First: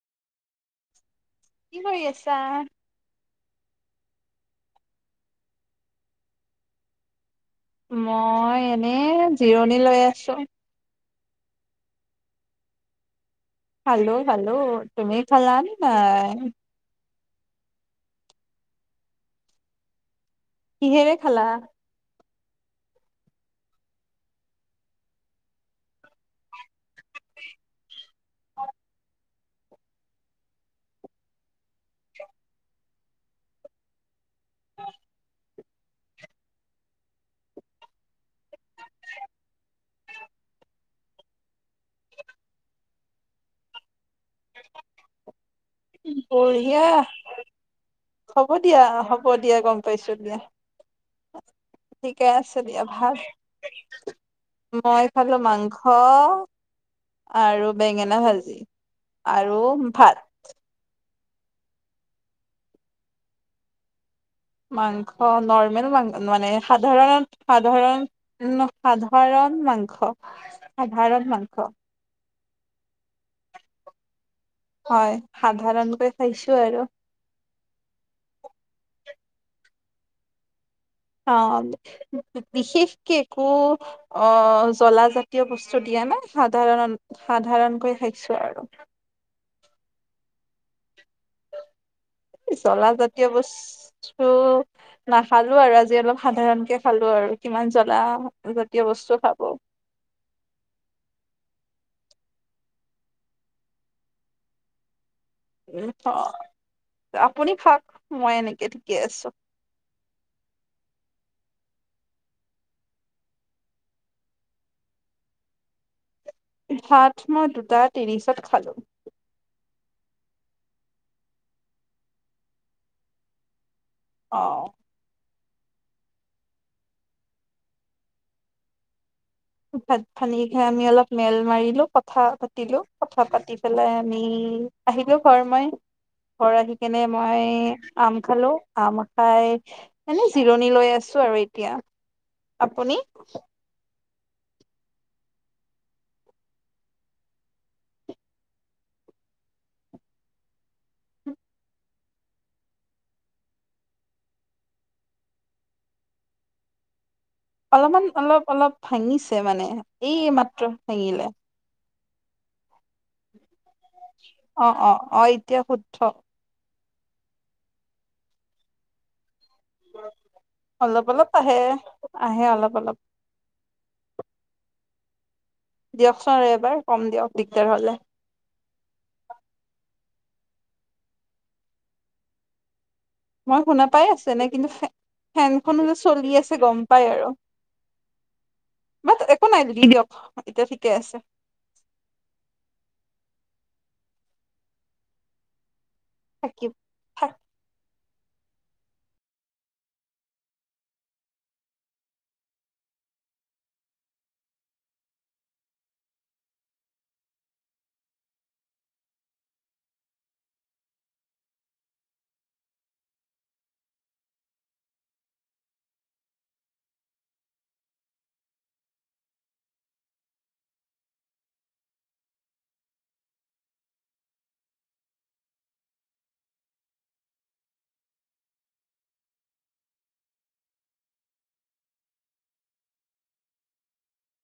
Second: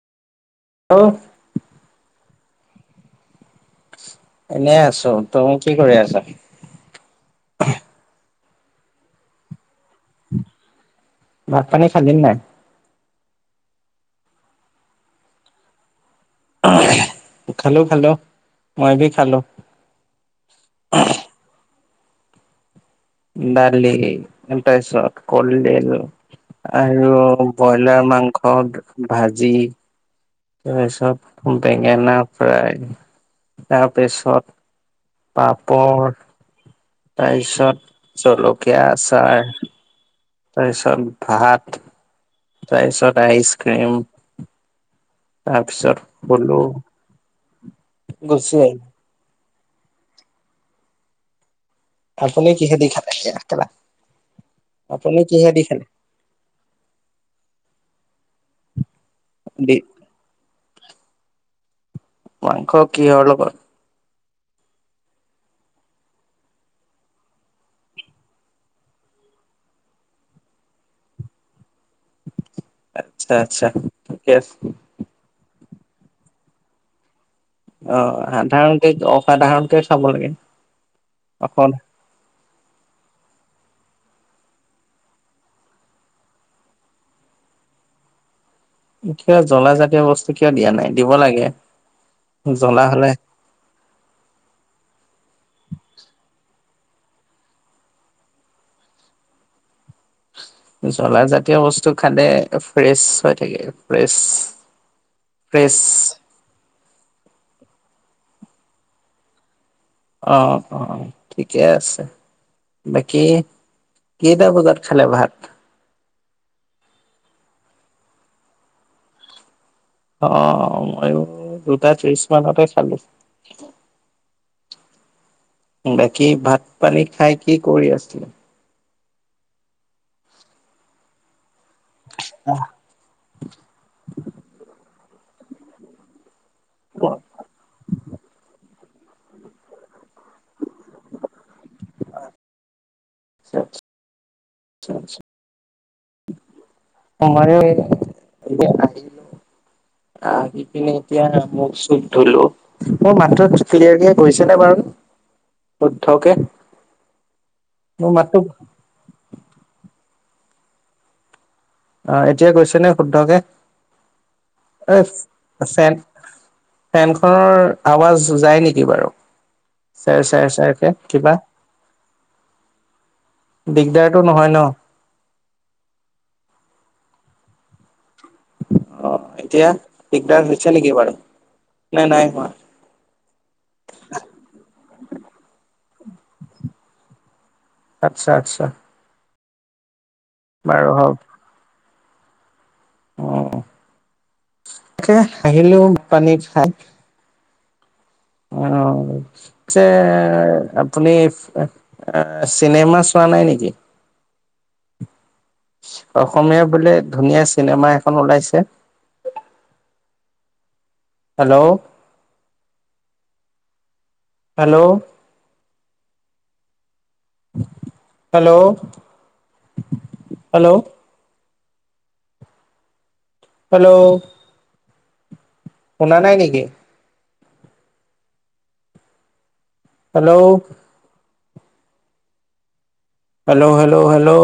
অহ ', কি কৰিআছা। এনেই আছো তুমি কি কৰি আছ। মই এনে জিৰণি লৈ আছো। ভাত পানী খালি নে নাই? খালোঁ - খালোঁ তুমি খালা নে নাই? অহ ', খালোঁ- খালোঁ মই ভি খালোঁ। কিহেৰে খালা? দালি তাৰপিছত কলডিল আৰু ব্ৰইলাৰ মাংস ভাজি। তাৰপিছত বেঙেনা ফ্ৰাই তাৰপিছত। পাপৰ তাৰপিছত জলকীয়া আচাৰ তাৰপিছত ভাত তাৰপিছত আইচক্ৰীম। তফিছাৰ বলো। বঢ়িয়া হ'ব দিয়া হ'ব দিয়া। দিয়া গম পাইছো দিয়া। ঠিকে আপুনি আছে দিয়া কিহেদি ভাল খালে মই আপুনি খালো কিহেদি মাংস খালে? আৰু। বেঙেনা হালজি। আৰু ভাত। মংস কিয় লগত। মাংস নৰ্মেল মাং মানে সাধাৰণত সাধাৰণ সাধাৰণ মাংস সাধাৰণ মাংস। আচ্ছা আচ্ছা। আছে হয় খালোঁ। ধাৰণকৈ খাইছো আৰু। অ', সাধাৰণতে অসাধাৰণকে চাব লাগে। অহ। অকল ' বিশেষকে একো অ জ্বলাাজাতীয় বস্তু দিয়া নাই সাধাৰণ সাধাৰণকৈ খাইছো আৰু। কিয় জ্বলা জাতীয় বস্তু কিয় দিয়া নাই দিব লাগে। জ্বলা হলে জলাাজাতীয় বস্তু। নাখালো আৰু আজি অলপ সাধাৰণ কে। খালো আৰু কিমান জ্বলা জাতীয় বস্তু খাব। জ্বলা জাতীয় বস্তু খানে ফ্ৰেছ হৈ থাকে ফ্ৰেছ। ফ্ৰেছ অ। আপুনি খাওঁক মই এনেকে ঠিকে আছোঁ। অ অ ঠিকে আছে বাকী কেইটা বজাত খালে ভাত। হাত মই দুটা তিছত খালো। অ', ময়ো দুটা ত্ৰিশ মানতে খালোঁ। অ। বাকী ভাত পানী খাই কি কৰি আছিলো। ভাত পানী খাই আমি অলপ মেল মাৰি। কথা পাতিলো কথা পাতি পেলাই আমি আহিলো। ফমাই। ঘৰ আহি কেনে অ মই আম খালো। আম খাই এনেে জিৰণি লৈ আছো আৰু এতিয়া আপুনি। আ [unintelligible] অ [unintelligible] সমময় এতিয়া আহিলো আহি পিনে এতিয়া মোক চপ ধলো মোৰ মাত্ৰ ক্লিয়াৰক গৈছে নে বাৰু শুদ্ধকে। অলপমান মোৰ মাতটো অলপ অলপ ভাঙিছে মানে। এই মাত ভেঙিলে। অ এতিয়া গৈছে নে শুদ্ধকে। অ অ এই অ এতিয়া ফেন শুদ্ধ ফেনখনৰ আৱাজ যায় নেকি বাৰু চ চ চাই চে অলপ অলপ কিবা আহে আহে অলপ অলপ দিগদাৰটো নহয় ন দিয়কচোন এবাৰ কম দিয়ক দিগদাৰ হলে অ এতিয়া দিগদাৰ হৈছে নেকি বাৰু নাই নাই হোৱা মই শুনা পাই আছছে নে কিন্তু ফেনখন যে চলি আছে গম পাই আৰু- আচ্ছা আচ্ছা কো নাই দিবি দিয়ক এতিয়া ঠিকে বাৰু আছে হওক অ তাকে আহিলেও পনীৰ থাকিব খাই থাক আহ পিছে আপুনি চিনেমা চোৱা নাই নেকি? অসমীয়া বোলে ধুনীয়া চিনেমা এখন ওলাইছে hello hello hello hello hello শুনা নাই নেকি? Hello hello hello hello